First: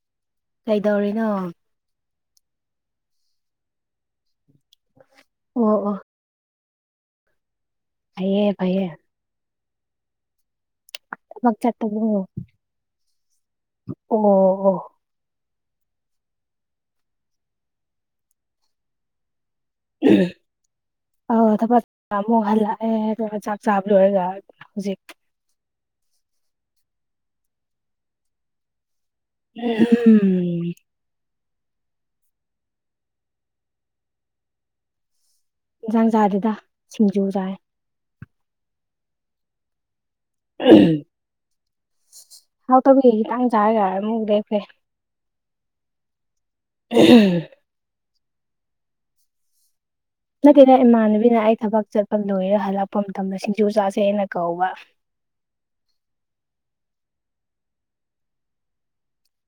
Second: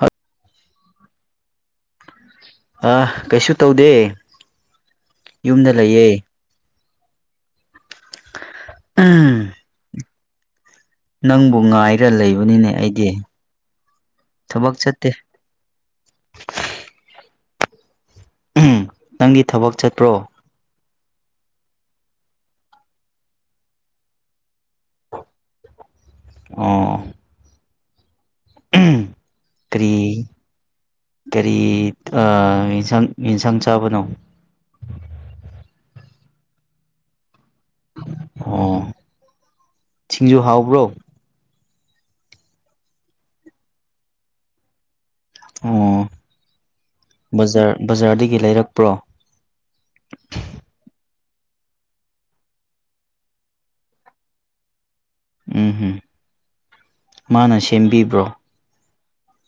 ꯑ ꯀꯩꯗꯧꯔꯤꯅꯣ ꯑ ꯀꯩꯁꯨ ꯇꯧꯗꯦ ꯌꯨꯝꯗ ꯑꯣ ꯂꯩꯌꯦ ꯐꯩꯌꯦ ꯐꯩꯌꯦ ꯎꯝ ꯊꯕꯛ ꯅꯪꯕꯨ ꯆꯠꯄꯕꯨ ꯉꯥꯏꯔ ꯂꯩꯕꯅꯤꯅꯦ ꯑꯩꯗꯤ ꯑꯣ ꯊꯕꯛ ꯑꯣ ꯆꯠꯇꯦ ꯅꯪꯒꯤ ꯊꯕꯛ ꯆꯠꯄ꯭ꯔꯣ ꯑꯍꯝ ꯑ ꯊꯕꯛ ꯑꯃꯨꯛ ꯍꯜꯂꯛꯑꯦ ꯑꯗꯨꯒ ꯆꯥꯛ ꯆꯥꯕ ꯂꯣꯏꯔ ꯂꯣꯏꯔꯒ ꯍꯧꯖꯤꯛ ꯑꯣꯥ ꯀꯔꯤ ꯀꯔꯤ ꯑꯦꯟꯁꯥꯡ ꯌꯦꯟꯁꯥꯡ ꯆꯥꯕꯅꯣ ꯏꯟꯁꯥꯡ ꯆꯥꯗꯦꯗ ꯁꯤꯡꯖꯨ ꯆꯥꯔꯦ ꯑꯣ ꯊꯤꯡꯖꯨ ꯍꯥꯎꯕ꯭ꯔꯣ ꯍꯥꯎ ꯇꯕꯤ ꯈꯤꯇꯪꯖꯥꯔꯒꯔ ꯑꯃꯨꯛ ꯂꯦꯞꯈ꯭ꯔꯦ ꯑꯣ ꯕꯖꯥꯔ ꯕꯖꯥꯔꯗꯒꯤ ꯂꯩꯔꯛꯄ꯭ꯔꯣ ꯅꯠꯇꯦꯗ ꯏꯃꯥꯟꯅꯕꯤꯅ ꯑꯩ ꯊꯕꯛ ꯆꯠꯄ ꯂꯣꯏꯔꯦ ꯍꯜꯂꯛꯄ ꯃꯇꯝꯗ ꯁꯤꯡꯖꯨ ꯆꯥꯁꯦꯅ ꯀꯧꯕ ꯎꯝ ꯍꯝ ꯃꯥꯅ ꯁꯦꯝꯕꯤꯕ꯭ꯔꯣ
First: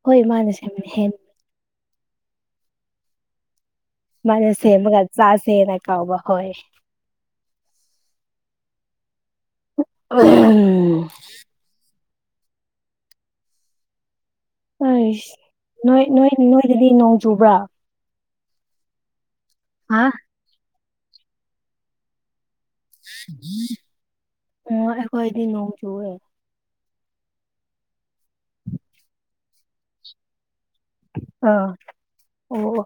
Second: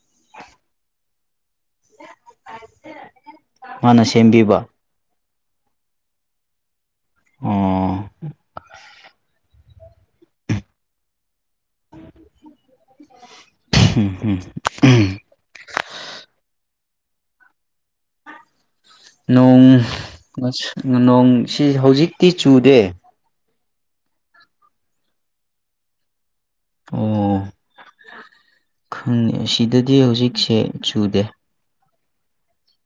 ꯍꯣꯏ ꯃꯥꯅꯁꯦ ꯍꯦ ꯃꯥꯅ ꯃꯥꯅꯦ ꯁꯦꯝꯕꯤꯕ ꯁꯦꯝꯃꯒ ꯆꯥꯁꯦꯅ ꯀꯥꯎꯕ ꯍꯣꯏ ꯑꯣ [unintelligible] ꯍꯝ ꯍꯝ ꯑꯩ ꯅꯣꯏ ꯅꯣꯏ ꯅꯣꯏꯗꯗꯤ ꯅꯣꯡ ꯆꯨꯕ꯭ꯔꯥ ꯅꯣꯡ ꯍꯥ ꯉꯁ ꯅꯣꯡꯁꯤ ꯍꯧꯖꯤꯛꯇꯤ ꯆꯨꯗꯦ ꯑꯣ ꯑꯩꯈꯣꯏꯗꯤ ꯅꯣꯡ ꯁꯨꯏꯋꯦ ꯑꯣ ꯈꯪꯉꯦ ꯑꯁꯤꯗꯗꯤ ꯍꯧꯖꯤꯛꯁꯦ ꯆꯨꯗꯦ ꯑꯥ ꯑꯣ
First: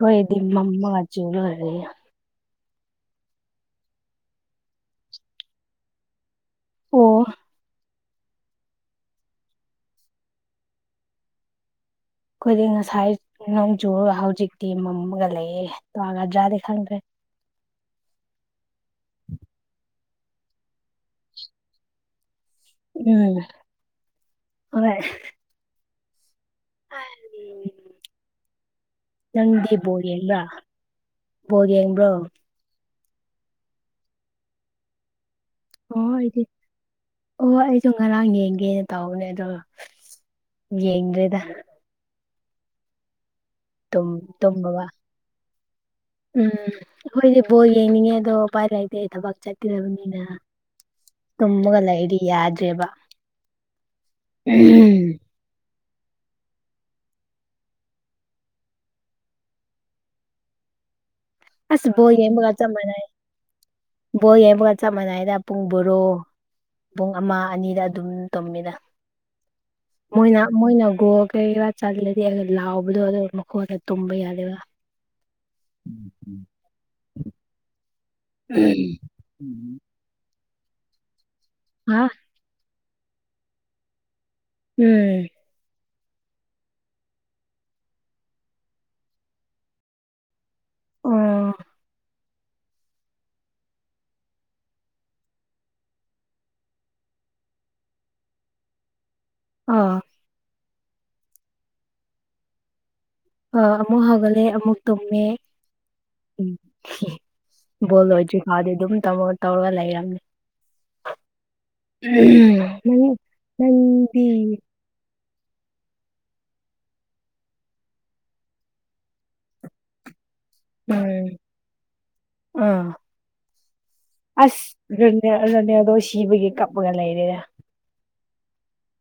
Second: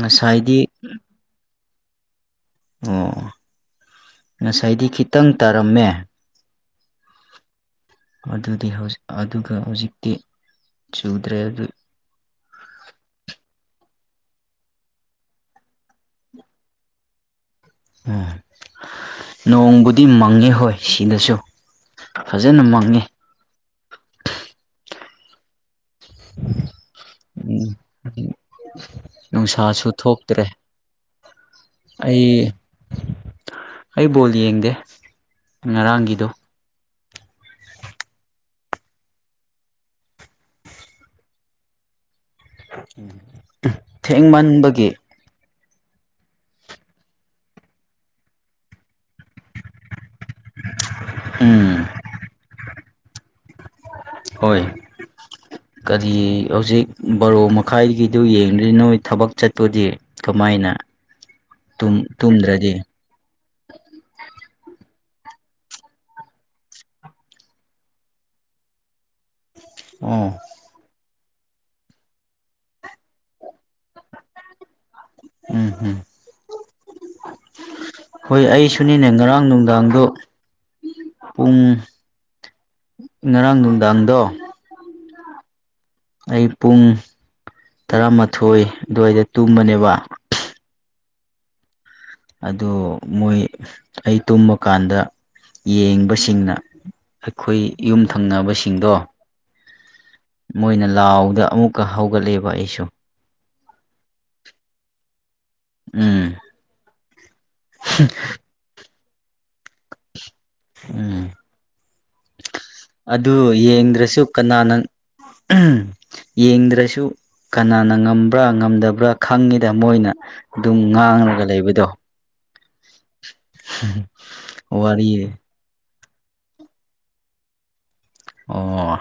ꯉꯁꯥꯏꯗꯤ ꯑꯣ ꯉꯁꯥꯏꯗꯤ ꯈꯤꯇꯪ ꯇꯥꯔꯝꯃꯦ ꯑꯣ ꯑꯗꯨꯗꯤ ꯍꯧ ꯑꯗꯨꯒ ꯍꯧꯖꯤꯛꯇꯤ ꯆꯨꯗ꯭ꯔꯦ ꯑꯗꯨ ꯑꯩꯈꯣꯏꯗꯤ ꯉꯁꯥꯏ ꯅꯣꯡꯖꯨ ꯍꯧꯖꯤꯛꯇꯤ ꯃꯝꯃꯒ ꯂꯩꯌꯦ ꯇꯣꯒꯗ꯭ꯔꯥꯗꯤ ꯈꯪꯗ꯭ꯔꯦ ꯎꯝ ꯅꯣꯡꯕꯨꯗꯤ ꯃꯪꯉꯦ ꯍꯣꯏ ꯁꯤꯗꯁꯨ ꯐꯖꯅ ꯃꯪꯉꯦ ꯎꯝ ꯍꯣꯏ [unintelligible] ꯎꯝ ꯎꯝ ꯅꯪꯗꯤ ꯅꯨꯡꯁꯥꯁꯨ ꯕꯣꯜ ꯌꯦꯡꯕ꯭ꯔꯥ ꯊꯣꯛꯇ꯭ꯔꯦ ꯕꯣꯜ ꯌꯦꯡꯕ꯭ꯔꯣ ꯑꯩ ꯑꯩ ꯕꯣꯜ ꯌꯦꯡꯗꯦ ꯉꯔꯥꯡꯒꯤꯗꯣ ꯑꯣ [inaudible] ꯗꯤ ꯑꯣ ꯑꯩꯁꯨ ꯉꯔꯥꯡ ꯌꯦꯡꯒꯦꯅ ꯇꯧꯕꯅꯦ ꯑꯗꯣ ꯌꯦꯡꯗ꯭ꯔꯦꯗ ꯑꯝ ꯇꯨꯝ ꯇꯨꯝꯃꯕ ꯊꯦꯡꯃꯟꯕꯒꯤ ꯎꯝ ꯑꯩꯈꯣꯏꯗꯤ ꯕꯣꯜ ꯌꯦꯡꯅꯤꯡꯉꯦ ꯑꯗꯣ ꯎꯄꯥꯏ ꯂꯩꯇꯦ ꯑꯩ ꯊꯕꯛ ꯆꯠꯀꯗꯕꯅꯤꯅ ꯇꯨꯝꯃꯒ ꯎꯝ ꯂꯩꯔꯗꯤ ꯌꯥꯗ꯭ꯔꯦꯕ ꯍꯣꯏ ꯀꯔꯤ ꯍꯧꯖꯤꯛ ꯕꯥꯔꯣ ꯃꯈꯥꯏꯒꯤꯗꯨ ꯌꯦꯡꯔꯤ ꯅꯣꯏ ꯊꯕꯛ ꯆꯠꯄꯗꯤ ꯀꯃꯥꯏꯅ ꯑꯁ ꯇꯨꯝ ꯕꯣꯜ ꯌꯦꯡꯕꯒ ꯆꯞ ꯇꯨꯝꯗ꯭ꯔꯗꯤ ꯃꯥꯟꯅꯩ ꯕꯣꯜ ꯌꯦꯡꯕꯒ ꯆꯞ ꯃꯥꯟꯅꯩꯌꯦꯗ ꯄꯨꯡ ꯕꯔꯣ ꯄꯨꯡ ꯑꯃ ꯑꯅꯤꯗ ꯑꯗꯨꯝ ꯇꯨꯝꯃꯤꯗ ꯑꯣ ꯃꯣꯏꯅ ꯃꯣꯏꯅ ꯒꯣꯜ ꯀꯩꯕ ꯆꯜꯂꯗꯤ ꯂꯥꯎꯕꯗꯣ ꯑꯗꯨ ꯃꯈꯣꯜꯗꯨ ꯇꯝꯕ ꯌꯥꯗ ꯋꯥ ꯎꯝ ꯎꯝ ꯍꯣꯏ ꯎꯝ ꯑꯩꯁꯨꯅꯤꯅꯦ ꯉꯔꯥꯡ ꯅꯨꯡꯗꯥꯡꯗꯣ ꯄꯨꯡ ꯉꯥ ꯉꯔꯥꯡ ꯅꯨꯡꯗꯥꯡꯗꯣ [unintelligible] ꯑꯩ ꯄꯨꯡ ꯇꯔꯥꯃꯥꯊꯣꯏ ꯑꯗꯨꯋꯥꯏꯗ ꯇꯨꯝꯕꯅꯦꯕ ꯑꯣ ꯑꯗꯨ ꯃꯣꯏ ꯑꯩ ꯇꯨꯝꯕꯀꯥꯟꯗ ꯌꯦꯡꯕꯁꯤꯡꯅ ꯑꯩꯈꯣꯏ ꯌꯨꯝ ꯊꯪꯅꯕꯁꯤꯡꯗꯣ ꯑꯣ ꯃꯣꯏꯅ ꯂꯥꯎꯗ ꯑꯃꯨꯛꯀ ꯍꯧꯒꯠꯂꯦꯕ ꯑꯩꯁꯨ ꯑ ꯑꯃꯨꯛ ꯍꯧꯒꯠꯂꯦ ꯑꯃꯨꯛ ꯇꯨꯝꯃꯦ ꯎꯝ ꯕꯣꯜ ꯂꯣꯏꯗ꯭ꯔꯤ ꯃꯥꯗꯤ ꯑꯗꯨꯝ ꯇꯧꯔ ꯇꯧꯔꯒ ꯂꯩꯔꯝꯅꯦ ꯎꯝ ꯎꯝ ꯑꯗꯨ ꯌꯦꯡꯗ꯭ꯔꯁꯨ ꯀꯅꯥꯅ ꯌꯦꯡꯗ꯭ꯔꯁꯨ ꯀꯅꯥꯅ ꯉꯝꯕ꯭ꯔꯥ ꯉꯝꯗꯕ꯭ꯔꯥ ꯈꯪꯉꯤꯗ ꯃꯣꯏꯅ ꯑꯗꯨꯝ ꯎꯝ ꯉꯥꯡꯂꯒ ꯂꯩꯕꯗꯣ ꯑꯥ ꯑꯁ ꯌꯦꯡꯗꯦ ꯋꯥꯔꯤ ꯔꯣꯅꯦꯜꯗꯣ ꯁꯤꯕꯒꯤ ꯀꯞꯄꯒ ꯂꯩꯔꯦ ꯑꯣ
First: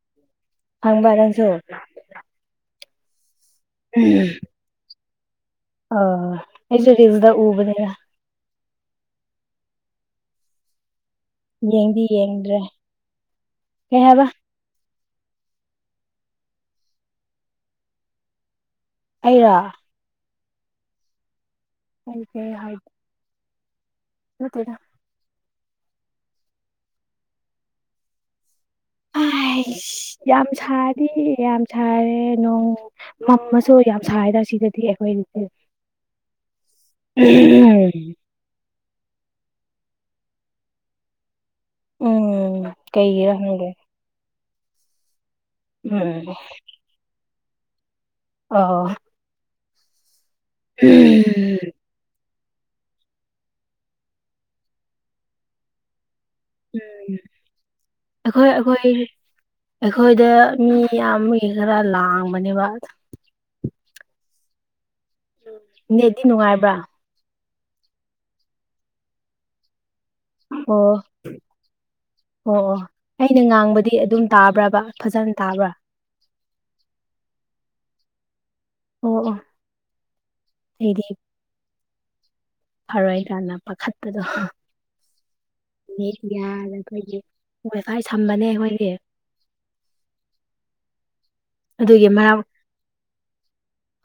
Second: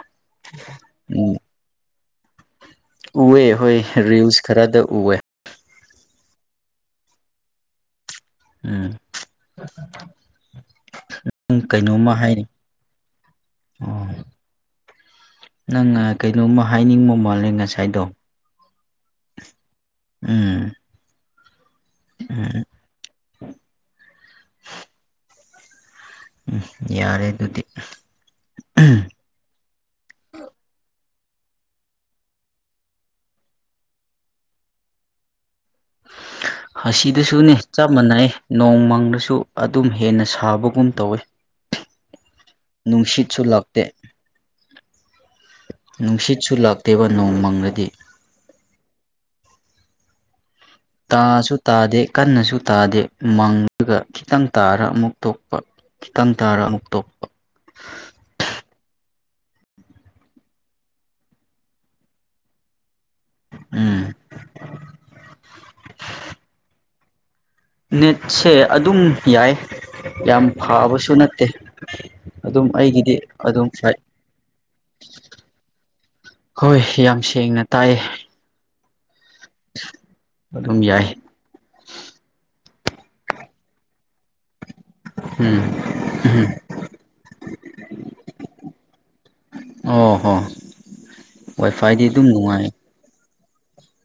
ꯈꯥꯕꯥ ꯎꯝ ꯅꯥꯁꯨ ꯎꯑꯦ ꯍꯣꯏ ꯔꯤꯜꯁ ꯈꯔꯗ ꯎꯑꯦ ꯑ ꯑꯩꯁꯨꯔꯤꯖꯗ ꯎꯕꯅꯦ ꯎꯝ ꯨ ꯌꯦꯡꯗꯤ ꯀꯩꯅꯣꯝꯃ ꯍꯥꯏꯔꯤ ꯌꯦꯡꯗ꯭ꯔꯦ ꯀꯩ ꯑꯣ ꯍꯥꯏꯕ ꯅꯪ ꯉ ꯀꯩꯅꯣꯝꯃ ꯍꯥꯏꯅꯤꯡꯕ ꯃꯥꯜꯂꯦ ꯉꯁꯥꯏꯗꯣ ꯑꯩꯔꯥ ꯎꯝ ꯑꯩ ꯀꯩ ꯍꯥꯏ [inaudible] ꯅꯠꯇꯦꯗ ꯎꯝ ꯌꯥꯔꯦ ꯑꯗꯨꯗꯤ ꯑꯥꯏꯁ ꯌꯥꯝ ꯁꯥꯗꯤ ꯌꯥꯝ ꯁꯥꯔꯦ ꯅꯣꯡ ꯃꯝꯃꯁꯨ ꯌꯥꯝ ꯁꯥꯏꯗꯥ ꯁꯤꯗꯗꯤ ꯑꯩꯈꯣꯏ ꯑꯁꯤꯗ ꯁꯨꯅꯦ ꯆꯞ ꯃꯥꯟꯅꯩ ꯅꯣꯡꯃꯪꯂꯁꯨ ꯑꯗꯨꯝ ꯍꯦꯟꯅ ꯁꯥꯕꯒꯨꯝ ꯇꯧꯋꯤ ꯎꯝ ꯀꯩꯒꯤꯔ ꯅꯨꯡꯁꯤꯠꯁꯨ ꯈꯪꯗꯦ ꯂꯥꯛꯇꯦ ꯎꯝ ꯅꯨꯡꯁꯤꯠꯁꯨ ꯂꯥꯛꯇꯦꯕ ꯅꯣꯡ ꯃꯪꯂꯗꯤ ꯑꯣ ꯎꯝ ꯇꯥꯁꯨ ꯇꯥꯗꯦ ꯀꯟꯅꯁꯨ ꯇꯥꯗꯦ ꯃꯪꯒ ꯈꯤꯇꯪ ꯇꯥꯔ ꯑꯃꯨꯛ ꯇꯣꯛꯄ ꯈꯤꯇꯪ ꯇꯥꯔ ꯑꯃꯨꯛ ꯇꯣꯛꯄ ꯑꯩꯈꯣꯏ ꯑꯩꯈꯣꯏ ꯑꯩꯈꯣꯏꯗ ꯃꯤ ꯌꯥꯝ ꯃꯤ ꯈꯔ ꯂꯥꯡꯕꯅꯦꯕ ꯎꯝ ꯅꯦꯠꯇꯤ ꯅꯨꯡꯉꯥꯏꯕ꯭ꯔꯥ ꯅꯦꯠꯁꯦ ꯑꯗꯨꯝ ꯌꯥꯏ ꯌꯥꯝ ꯑꯣ ꯐꯕꯁꯨ ꯅꯠꯇꯦ ꯑꯣ ꯑꯗꯨꯝ ꯑꯣ ꯑꯩꯒꯤꯗꯤ ꯑꯩꯅ ꯑꯗꯨꯝ ꯐꯩ ꯉꯥꯡꯕꯗꯤ ꯑꯗꯨꯝ ꯇꯥꯕ꯭ꯔꯥꯕ ꯐꯖꯟ ꯇꯥꯕ꯭ꯔꯥ ꯍꯣꯏ ꯌꯥꯝ ꯁꯦꯡꯅ ꯇꯥꯏꯌꯦ ꯑꯣ ꯑꯣ ꯑꯗꯨꯝ ꯌꯥꯏ ꯐꯥꯔꯣꯏ ꯀꯥꯟꯗ ꯄꯥꯈꯠꯄꯗꯣ ꯎꯝ ꯅꯦꯠ ꯌꯥꯔꯦ ꯑꯩꯈꯣꯏꯒꯤ ꯋꯥꯏ ꯐꯥꯏ ꯁꯝꯕꯅꯦ ꯑꯩꯈꯣꯏꯒꯤ ꯑꯣ ꯍꯣ ꯋꯥꯏꯐꯥꯏꯗꯤ ꯑꯗꯨꯝ ꯅꯨꯡꯉꯥꯏ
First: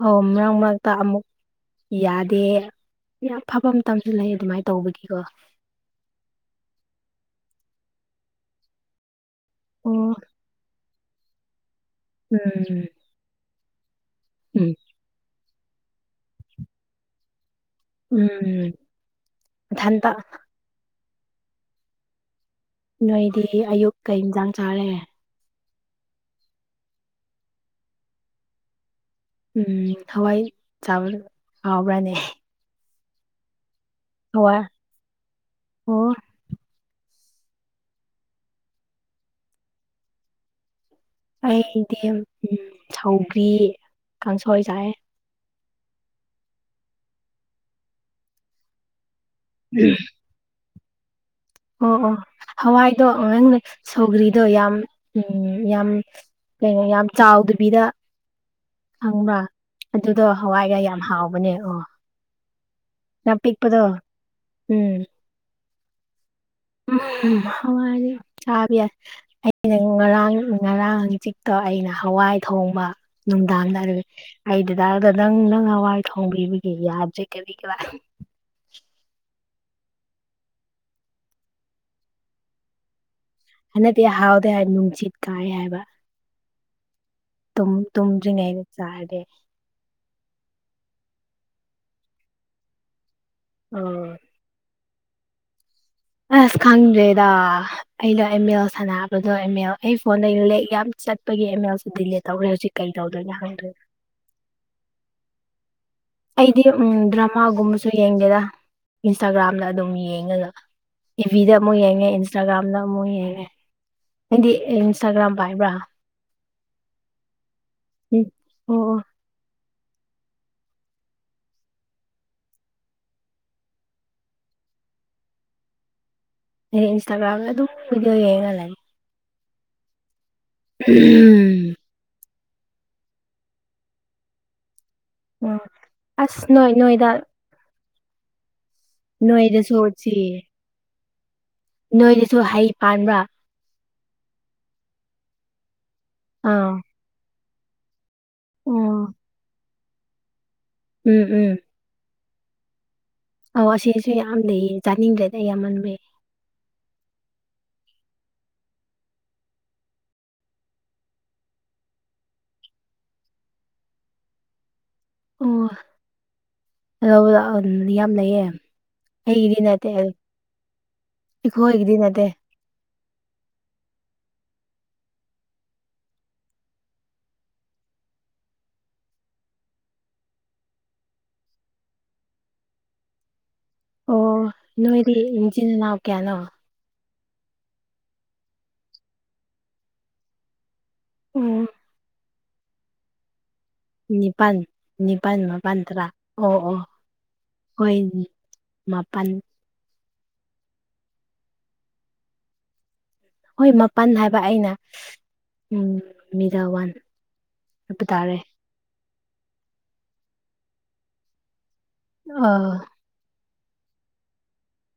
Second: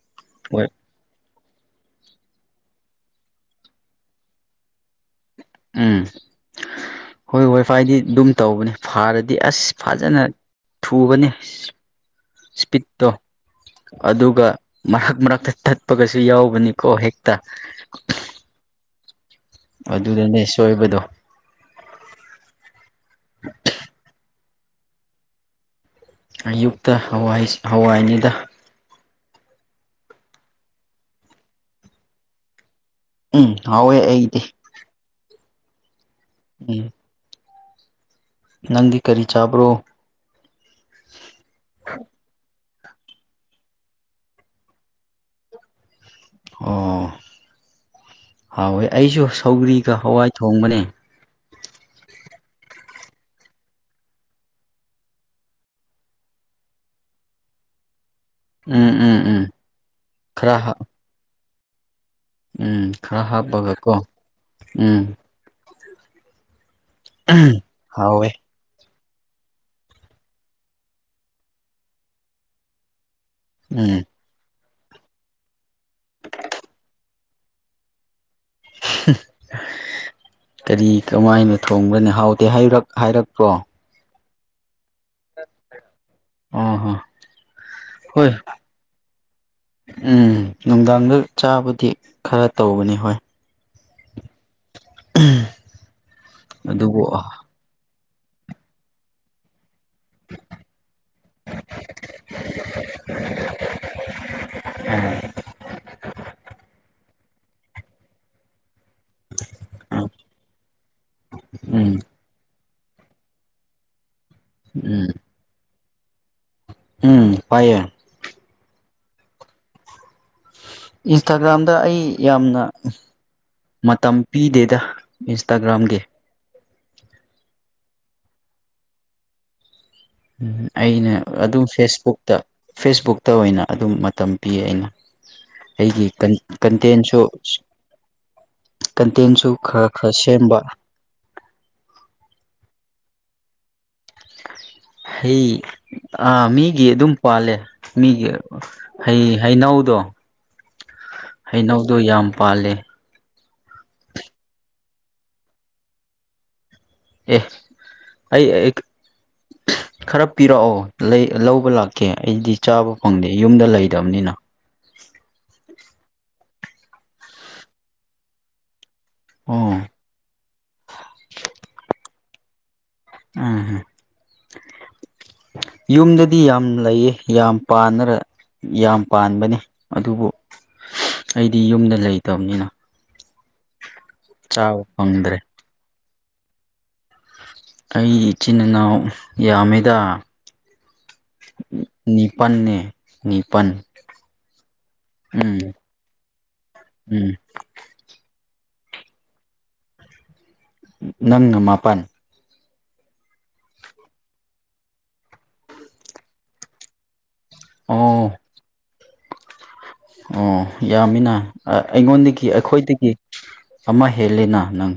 ꯑꯣ ꯃꯔꯛ ꯍꯣꯏ ꯃꯔꯛ ꯇ ꯑꯃꯨꯛ ꯌꯥꯗꯦ ꯌꯥꯝ ꯐꯕ ꯃꯇꯝꯁꯨ ꯂꯩ ꯑꯗꯨꯃꯥꯏꯅ ꯇꯧꯕꯒꯤꯀꯣ ꯎꯝ ꯍꯣꯏ ꯋꯥꯏ ꯐꯥꯏꯗꯤ ꯑꯗꯨꯝ ꯇꯧꯕꯅꯦ ꯐꯥꯔꯗꯤ ꯑꯁ ꯐꯖꯅ ꯊꯨꯕꯅꯤ ꯎꯝ ꯏꯁꯄꯤꯠꯇꯣ ꯑꯗꯨꯒ ꯎꯝ ꯃꯔꯛ ꯃꯔꯛꯇ ꯊꯠꯄꯒꯁꯨ ꯌꯥꯎꯕꯅꯤꯀꯣ ꯍꯦꯛꯇ ꯎꯝ ꯏꯊꯟꯇ ꯑꯗꯨꯗꯅꯦ ꯁꯣꯏꯕꯗꯣ ꯅꯣꯏꯗꯤ ꯑꯌꯨꯛ ꯀꯩ ꯍꯦꯟꯖꯥꯡ ꯆꯥꯔꯦ ꯑꯌꯨꯛꯇ ꯍꯋꯥꯏ ꯍꯋꯥꯏꯅꯤꯗ ꯎꯝ ꯍꯋꯥꯏ ꯆꯥꯕ ꯍꯥꯎꯕ꯭ꯔꯥꯅꯦ ꯎꯝ ꯍꯥꯎꯋꯦ ꯑꯩꯗꯤ ꯍꯋꯥꯏ ꯑꯣ ꯎꯝ ꯅꯪꯗꯤ ꯀꯔꯤ ꯆꯥꯕ꯭ꯔꯣ ꯑꯩꯗꯤ ꯁꯧꯒ꯭ꯔꯤ ꯀꯥꯡꯁꯣꯏ ꯆꯥꯏꯌꯦ ꯑꯣ ꯍꯥꯎꯋꯦ ꯑꯩꯁꯨ ꯁꯧꯒ꯭ꯔꯤꯒ ꯍꯋꯥꯏ ꯊꯣꯡꯕꯅꯦ ꯑꯣ ꯑꯣ ꯍꯋꯥꯏꯗꯣ ꯑꯉꯥꯡꯅ ꯁꯧꯒ꯭ꯔꯤꯗꯣ ꯌꯥꯝ ꯎꯝ ꯌꯥꯝ ꯀꯩꯅꯣ ꯌꯥꯝ ꯆꯥꯎꯗꯕꯤꯗ ꯎꯝ ꯎꯝ ꯈꯪꯕ꯭ꯔꯥ ꯎꯝ ꯑꯗꯨꯗꯣ ꯈꯔ ꯍꯋꯥꯏꯒ ꯌꯥꯝ ꯍꯥꯎꯕꯅꯦ ꯑꯣ ꯎꯝ ꯈꯔ ꯌꯥꯝ ꯍꯥꯞꯄꯒ ꯄꯤꯛꯄꯗꯣ ꯀꯣ ꯎꯝ ꯎꯝ ꯍꯥꯋꯥꯏꯅꯤ ꯍꯥꯎꯋꯦ ꯆꯥꯕ ꯑꯩꯅ ꯉꯔꯥꯡ ꯉꯔꯥꯡ ꯍꯪꯆꯤꯠꯇꯣ ꯑꯩꯅ ꯍꯋꯥꯏ ꯊꯣꯡꯕ ꯅꯨꯡꯗꯥꯡꯗ ꯎꯝ ꯍꯥꯏꯔꯒ ꯑꯩ ꯗꯗꯥꯗ ꯅꯪ ꯅꯪ ꯍꯋꯥꯏ ꯊꯣꯡꯕꯤꯕꯒꯤ ꯌꯥꯗ꯭ꯔꯦ ꯀꯔꯤ ꯀꯔꯥ ꯀꯔꯤ ꯀꯃꯥꯏꯅ ꯊꯣꯡꯕ꯭ꯔꯅꯤ ꯍꯥꯎꯇꯦ ꯍꯥꯏꯔꯛ ꯍꯥꯏꯔꯛꯄ꯭ꯔꯣ ꯍꯟꯗꯛꯗꯤ ꯍꯥꯎꯗꯦ ꯍꯥꯏ ꯅꯨꯡꯖꯤꯠ ꯀꯥꯏ ꯍꯥꯏꯕ ꯑꯥ ꯑꯥ ꯇꯨꯝ ꯇꯨꯝꯗ꯭ꯔꯤꯉꯩꯗ ꯆꯥꯔꯗꯤ ꯎꯝ ꯅꯨꯡꯗꯥꯡꯗ ꯆꯥꯕꯗꯤ ꯈꯔ ꯇꯧꯕꯅꯤ ꯍꯣꯏ ꯑꯣꯏ ꯎꯍꯝ ꯑꯁ ꯈꯪꯗ꯭ꯔꯦꯗ ꯑꯩꯗꯣ ꯑꯦꯝꯃꯦꯜ ꯁꯥꯟꯅꯕꯗꯣ ꯑꯦꯃꯦꯜ ꯑꯩ ꯐꯣꯟꯗꯣ ꯏꯂꯦꯛ ꯌꯥꯝ ꯆꯠꯄꯒꯤ ꯑꯦꯃꯦꯜꯁꯨ ꯗꯤꯂꯦꯟ ꯇꯧꯈ꯭ꯔꯦ ꯍꯧꯖꯤꯛ ꯀꯩꯗꯧꯗꯣꯏꯅꯣ ꯍꯪꯗꯔ꯭ꯦꯕ ꯎꯝ ꯑꯩꯗꯤ ꯎꯝ ꯗ꯭ꯔꯃꯥꯒꯨꯝꯕꯁꯨ ꯌꯦꯡꯗꯦꯗ ꯏꯟꯁꯇꯥꯒ꯭ꯔꯥꯝꯗ ꯑꯗꯨꯝ ꯌꯦꯡꯉꯒ ꯇꯤꯚꯤꯗ ꯑꯃꯨꯛ ꯎꯝ ꯌꯦꯡꯉꯦ ꯏꯟꯁꯇ꯭ꯔꯥꯒꯥꯝꯗ ꯑꯃꯨꯛ ꯌꯦꯡꯉꯦ ꯅꯪꯗꯤ ꯎꯝ ꯏꯟꯁꯇꯒ꯭ꯔꯥꯝ ꯄꯥꯏꯕ꯭ꯔꯥ ꯎꯝ ꯄꯥꯏꯌꯦ ꯎꯝ ꯑꯣ ꯑꯣ ꯏꯟꯁꯇꯥꯒ꯭ꯔꯥꯝꯗ ꯑꯩ ꯌꯥꯝꯅ ꯃꯇꯝ ꯄꯤꯗꯦꯗ ꯏꯟꯁꯇꯥꯒ꯭ꯔꯥꯝꯒꯤ ꯑꯩ ꯏꯟꯁꯇꯥꯒ꯭ꯔꯥꯝꯗ ꯑꯗꯨꯝ ꯚꯗꯤꯑꯣ ꯌꯦꯡꯉ ꯂꯩ ꯎꯝ ꯑꯩꯅ ꯑꯗꯨꯝ ꯐꯦꯁꯕꯨꯛꯇ ꯐꯦꯁꯕꯨꯛꯇ ꯑꯣꯏꯅ ꯑꯗꯨꯝ ꯃꯇꯝ ꯄꯤ ꯑꯩꯅ ꯎꯝ ꯑꯣ ꯑꯩꯒꯤ ꯀꯟ ꯑꯁ ꯅꯣꯏ ꯅꯣꯏꯗ ꯀꯟꯇꯦꯟꯁꯨ ꯀꯟꯇꯦꯟꯁꯨ ꯅꯣꯏꯗꯁꯨ ꯈꯔ ꯆꯤ ꯈꯔ ꯁꯦꯝꯕ ꯅꯣꯏꯗꯁꯨ ꯍꯩ ꯄꯥꯟꯕ꯭ꯔꯥ ꯍꯩ ꯑ ꯑꯥ ꯑꯣ ꯃꯤꯒꯤ ꯑꯗꯨꯝ ꯄꯥꯜꯂꯦ ꯃꯤꯒꯤ ꯍꯩ ꯍꯩꯅꯧꯗꯣ ꯎꯝ ꯎꯝ ꯍꯩꯅꯧꯗꯣ ꯌꯥꯝ ꯄꯥꯜꯂꯦ ꯑꯧ ꯑꯁꯤꯁꯨ ꯌꯥꯝ ꯂꯩꯌꯦ ꯆꯥꯅꯤꯡꯗꯔꯦꯗ ꯌꯥꯝꯃꯟꯕꯩ ꯑꯦ ꯑꯩ ꯑꯦꯛ ꯈꯔ ꯄꯤꯔꯛꯑꯣ ꯂꯩ ꯂꯧꯕ ꯂꯥꯛꯀꯦ ꯑꯩꯗꯤ ꯆꯥꯕ ꯐꯪꯗꯦ ꯌꯨꯝꯗ ꯂꯩꯗꯝꯅꯤꯅ ꯑꯣ ꯂꯧꯕ ꯂꯥꯛꯑꯣ ꯌꯥꯝ ꯂꯩꯌꯦ ꯑꯩꯒꯤꯗꯤ ꯑꯣ ꯅꯠꯇꯦ ꯑꯩꯈꯣꯏꯒꯤꯗꯤ ꯅꯠꯇꯦ ꯑꯥ ꯑꯥ ꯌꯨꯝꯗꯗꯤ ꯌꯥꯝ ꯂꯩꯌꯦ ꯌꯥꯝ ꯄꯥꯅꯔ ꯌꯥꯝ ꯄꯥꯟꯕꯅꯤ ꯑꯗꯨꯕꯨ ꯑꯩꯗꯤ ꯌꯨꯝꯗ ꯂꯩꯇꯝꯅꯤꯅ ꯑꯣ ꯅꯣꯏꯗꯤ ꯐꯪꯗ꯭ꯔꯦ ꯏꯟꯆꯤꯟ ꯏꯅꯥꯎ ꯀꯌꯥꯅꯣ ꯑꯩ ꯏꯆꯤꯟ ꯏꯅꯥꯎ ꯌꯥꯝꯃꯦꯗ ꯑꯣ ꯅꯤꯞ ꯄꯟꯅꯦ ꯅꯤꯄꯟ ꯅꯤꯄꯥꯟ ꯅꯤꯄꯥꯟ ꯃꯄꯥꯟ ꯇꯔꯥ ꯑꯣ ꯑꯣ ꯎꯝ ꯍꯣꯏ ꯗꯤ ꯃꯥꯄꯟ ꯅꯪꯅ ꯃꯥꯄꯟ ꯍꯣꯏ ꯃꯄꯟ ꯍꯥꯏꯕ ꯑꯩꯅ ꯎꯝ ꯃꯤꯗꯜ ꯋꯥꯟ ꯍꯥꯏꯄ ꯑꯣ ꯇꯥꯔꯦ ꯑꯣ ꯌꯥꯝꯃꯤꯅ ꯑ ꯑ ꯑꯩꯉꯣꯟꯗꯒꯤ ꯑꯩꯈꯣꯏꯗꯒꯤ ꯑꯃ ꯍꯦꯜꯂꯦꯅ ꯅꯪ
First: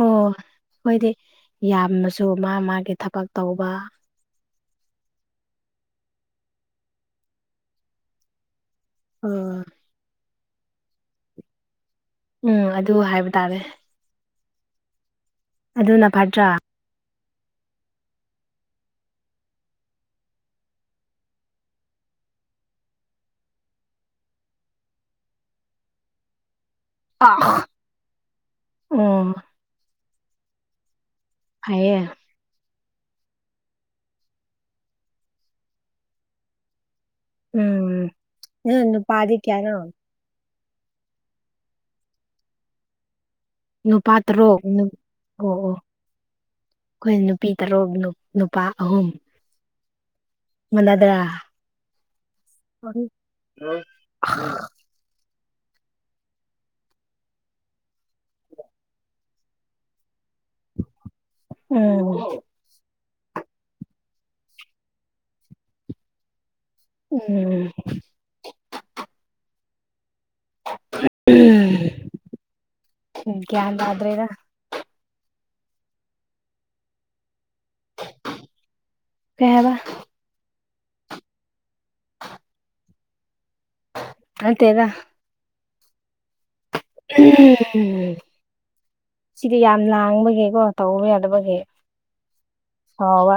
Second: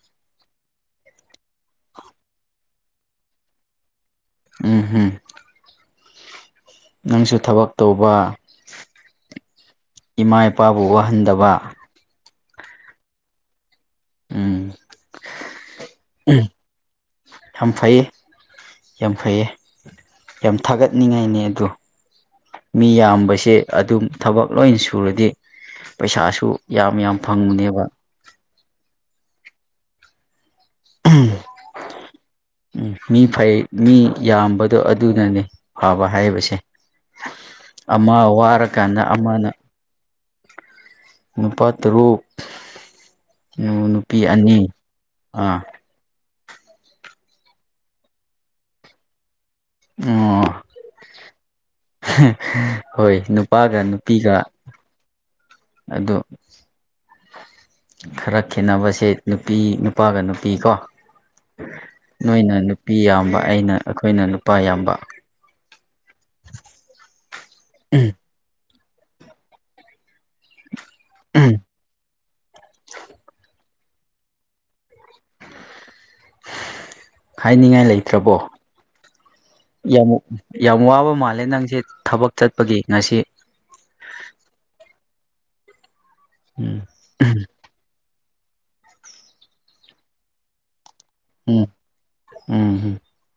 ꯑꯣ ꯈꯣꯏꯗꯤ ꯌꯥꯝꯃꯁꯨ ꯃꯥ ꯃꯥꯒꯤ ꯊꯕꯛ ꯇꯧꯕ ꯎꯝ ꯍꯝ ꯅꯪꯁꯨ ꯊꯕꯛ ꯇꯧꯕ ꯑꯣ ꯏꯃꯥ ꯏꯄꯥꯕꯨ ꯋꯥꯍꯟꯗꯕ ꯎꯝ ꯑꯗꯨ ꯍꯥꯏꯕ ꯇꯥꯔꯦ ꯎꯝ ꯑꯗꯨꯅ ꯐꯠꯇ꯭ꯔꯥ ꯌꯝ ꯐꯩ ꯌꯥꯝ ꯐꯩꯌꯦ ꯌꯥꯝ ꯊꯥꯒꯠꯅꯤꯡꯉꯥꯏꯅꯦ ꯑꯗꯨ ꯃꯤ ꯌꯥꯝꯕꯁꯦ ꯑꯗꯨꯝ ꯊꯕꯛ ꯂꯣꯏꯅ ꯁꯨꯔꯗꯤ ꯄꯩꯁꯥꯁꯨ ꯌꯥꯝ ꯌꯥꯝ ꯐꯪꯕꯅꯦꯕ ꯑꯣ [unintelligible] ꯐꯩꯌꯦ ꯎꯝ ꯃꯤ ꯐꯩ ꯃꯤ ꯌꯥꯝꯕꯗꯣ ꯑꯗꯨꯅꯅꯦ ꯐꯕ ꯍꯥꯏꯕꯁꯦ ꯎꯝ ꯑꯃ ꯅꯪ ꯋꯥꯔꯀꯥꯟꯗ ꯅꯨꯄꯥꯗꯤ ꯑꯃꯅ ꯀꯌꯥꯅꯣ ꯅꯨꯄꯥ ꯇꯔꯨꯛ ꯅꯨꯄꯥ ꯅꯨꯄꯤ ꯑꯅꯤ ꯇꯔꯨꯛ ꯅꯨ ꯑꯥ ꯑꯩꯈꯣꯏꯅ ꯅꯨꯄꯤ ꯇꯔꯨꯛ ꯅꯨꯅꯨꯄꯥ ꯑꯍꯨꯝ ꯑꯣ ꯃꯥꯟꯅꯗ꯭ꯔ ꯍꯣꯏ ꯅꯨꯄꯥꯒ ꯅꯨꯄꯤꯒ ꯑꯗꯣ ꯈꯔ ꯈꯦꯅꯕꯁꯦ ꯅꯨꯄꯤ ꯅꯨꯄꯥꯒ ꯅꯨꯄꯤ ꯀꯣ ꯅꯣꯏꯅ ꯅꯨꯄꯤ ꯌꯥꯝꯕ ꯑꯩꯅ ꯑꯩꯈꯣꯏꯅ ꯅꯨꯄꯥ ꯌꯥꯝꯕ ꯎꯝ ꯎꯝꯍꯨꯝ ꯒ꯭ꯌꯥꯟ ꯇꯥꯗ꯭ꯔꯦꯗ ꯍꯥꯏꯅꯤꯡꯉꯥꯏ ꯂꯩꯇ꯭ꯔꯕꯣ ꯀꯩ ꯍꯥꯏꯕ ꯌꯥꯝ ꯌꯥꯝ ꯋꯥꯕ ꯃꯥꯜꯂꯦ ꯅꯪꯁꯦ ꯊꯕꯛ ꯆꯠꯄꯒꯤ ꯉꯁꯤ ꯅꯠꯇꯦꯗ ꯎꯝ ꯎꯝ ꯁꯤꯗꯤ ꯌꯥꯝ ꯂꯥꯡꯕꯒꯤꯀꯣ ꯇꯧꯕ ꯌꯥ ꯗꯕꯒꯤ ꯎꯝ ꯎꯝ ꯁꯥꯎꯕ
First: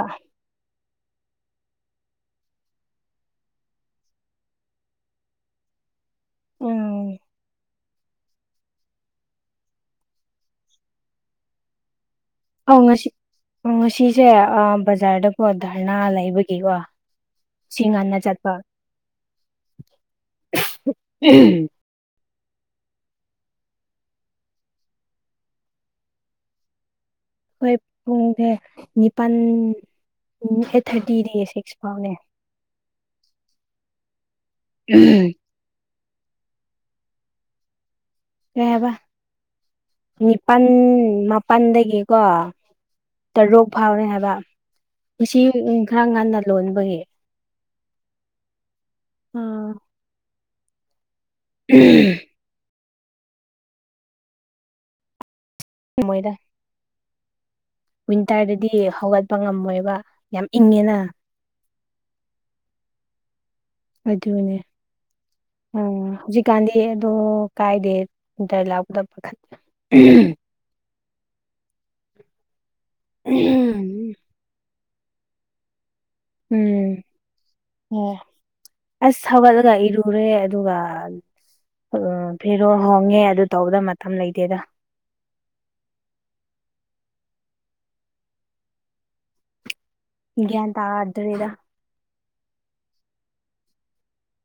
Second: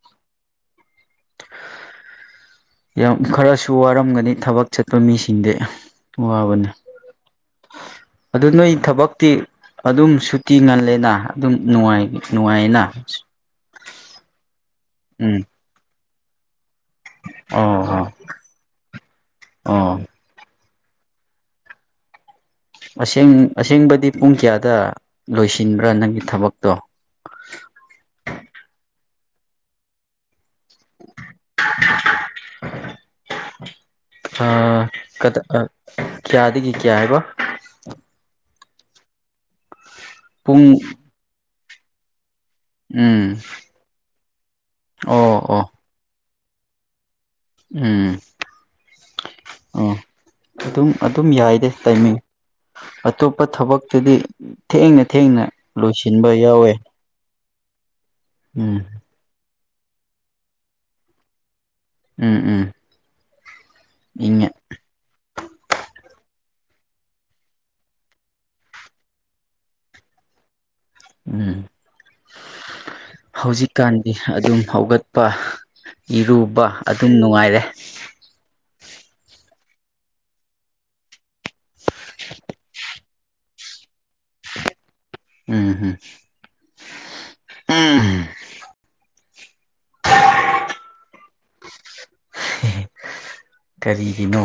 ꯌꯥꯝ ꯈꯔꯁꯨ ꯋꯥꯔꯝꯒꯅꯤ ꯊꯕꯛ ꯆꯠꯄ ꯃꯤꯁꯤꯡꯗꯤ ꯋꯥꯕꯅꯤ ꯎꯝ ꯑꯗꯨ ꯅꯣꯏ ꯊꯕꯛꯇꯤ ꯑꯗꯨꯝ ꯁꯨꯇꯤ ꯉꯜꯂꯦꯅ ꯑꯗꯨꯝ ꯅꯨꯡꯉꯥꯏꯒꯦ ꯑꯧ ꯉꯁꯤ ꯑ ꯉꯁꯤꯁꯦ ꯑ ꯎꯝ ꯕꯖꯥꯔꯗꯀꯣ ꯙꯔꯅꯥ ꯂꯩꯕꯒꯤꯀꯣ ꯑꯣ ꯁꯤ ꯑꯣ ꯉꯥꯟꯅ ꯆꯠꯄ ꯑꯣ [unintelligible] ꯑꯁꯦꯡ ꯑꯁꯦꯡꯕꯗꯤ ꯄꯨꯡ ꯀꯌꯥꯗ ꯂꯣꯏꯁꯤꯟꯕ꯭ꯔꯥ ꯅꯪꯒꯤ ꯊꯕꯛꯇꯣ ꯍꯣꯏ ꯄꯨꯡꯊ‌ꯦ ꯅꯤꯄꯜ ꯑꯩꯠ ꯊꯥꯔꯇꯤꯗꯩ ꯁꯤꯛꯁ ꯐꯥꯎꯅꯦ ꯑ ꯀꯗꯥ ꯀꯌꯥꯗꯒꯤ ꯀꯌꯥ ꯍꯥꯏꯕ ꯀꯩ ꯍꯥꯏꯕ ꯅꯤꯄꯟ ꯄꯨꯡ ꯃꯥꯄꯟꯗꯒꯤꯀꯣ ꯎꯝ ꯇꯔꯣꯛ ꯐꯥꯎꯔꯦ ꯍꯥꯏꯕ ꯑꯣ ꯉꯁꯤ ꯑꯣ ꯈꯔ ꯉꯟꯅ ꯂꯣꯟꯕꯒꯤ ꯎꯝ ꯑꯣ ꯑꯗꯨꯝ ꯑꯗꯨꯝ ꯌꯥꯏꯗ ꯇꯥꯏꯃꯤꯡ ꯑꯇꯣꯞꯄ ꯊꯕꯛꯀꯤꯗꯤ ꯊꯦꯡꯅ ꯊꯦꯡꯅ ꯃꯣꯏꯗ ꯂꯣꯏꯁꯤꯟꯕ ꯌꯥꯎꯋꯦ ꯋꯤꯟꯇꯔꯗꯗꯤ ꯎꯝ ꯍꯧꯒꯠꯄ ꯉꯝꯃꯣꯏꯕ ꯌꯥꯝ ꯏꯪꯉꯦꯅ ꯎꯝ ꯎꯝ ꯏꯪꯉꯦ ꯑꯗꯨꯅꯦ ꯎꯝ ꯍꯧꯖꯤꯛꯀꯥꯟꯗꯤ ꯑꯗꯣ ꯀꯥꯏꯗꯦ ꯋꯤꯟꯇꯔ ꯂꯥꯛꯄꯗ ꯄꯨꯈꯠ [unintelligible] ꯎꯝ ꯍꯧꯖꯤꯛꯀꯥꯟꯗꯤ ꯎꯝ ꯑꯗꯨꯝ ꯍꯧꯒꯠꯄ ꯏꯔꯨꯕ ꯎꯝ ꯑꯗꯨꯝ ꯅꯨꯡꯉꯥꯏꯔꯦ ꯑꯣ ꯑꯁ ꯊꯧꯒꯠꯂꯒ ꯏꯔꯨꯔꯦ ꯑꯗꯨꯒ ꯎꯝ ꯐꯤꯔꯣꯜ ꯍꯣꯡꯉꯦ ꯑꯗꯨ ꯇꯧꯕꯗ ꯃꯇꯝ ꯂꯩꯇꯦꯗ ꯎꯝꯍꯝ ꯎꯝ [unintelligible] ꯒ꯭ꯌꯥꯟ ꯇꯥꯗ꯭ꯔꯤꯗ ꯀꯔꯤꯒꯤꯅꯣ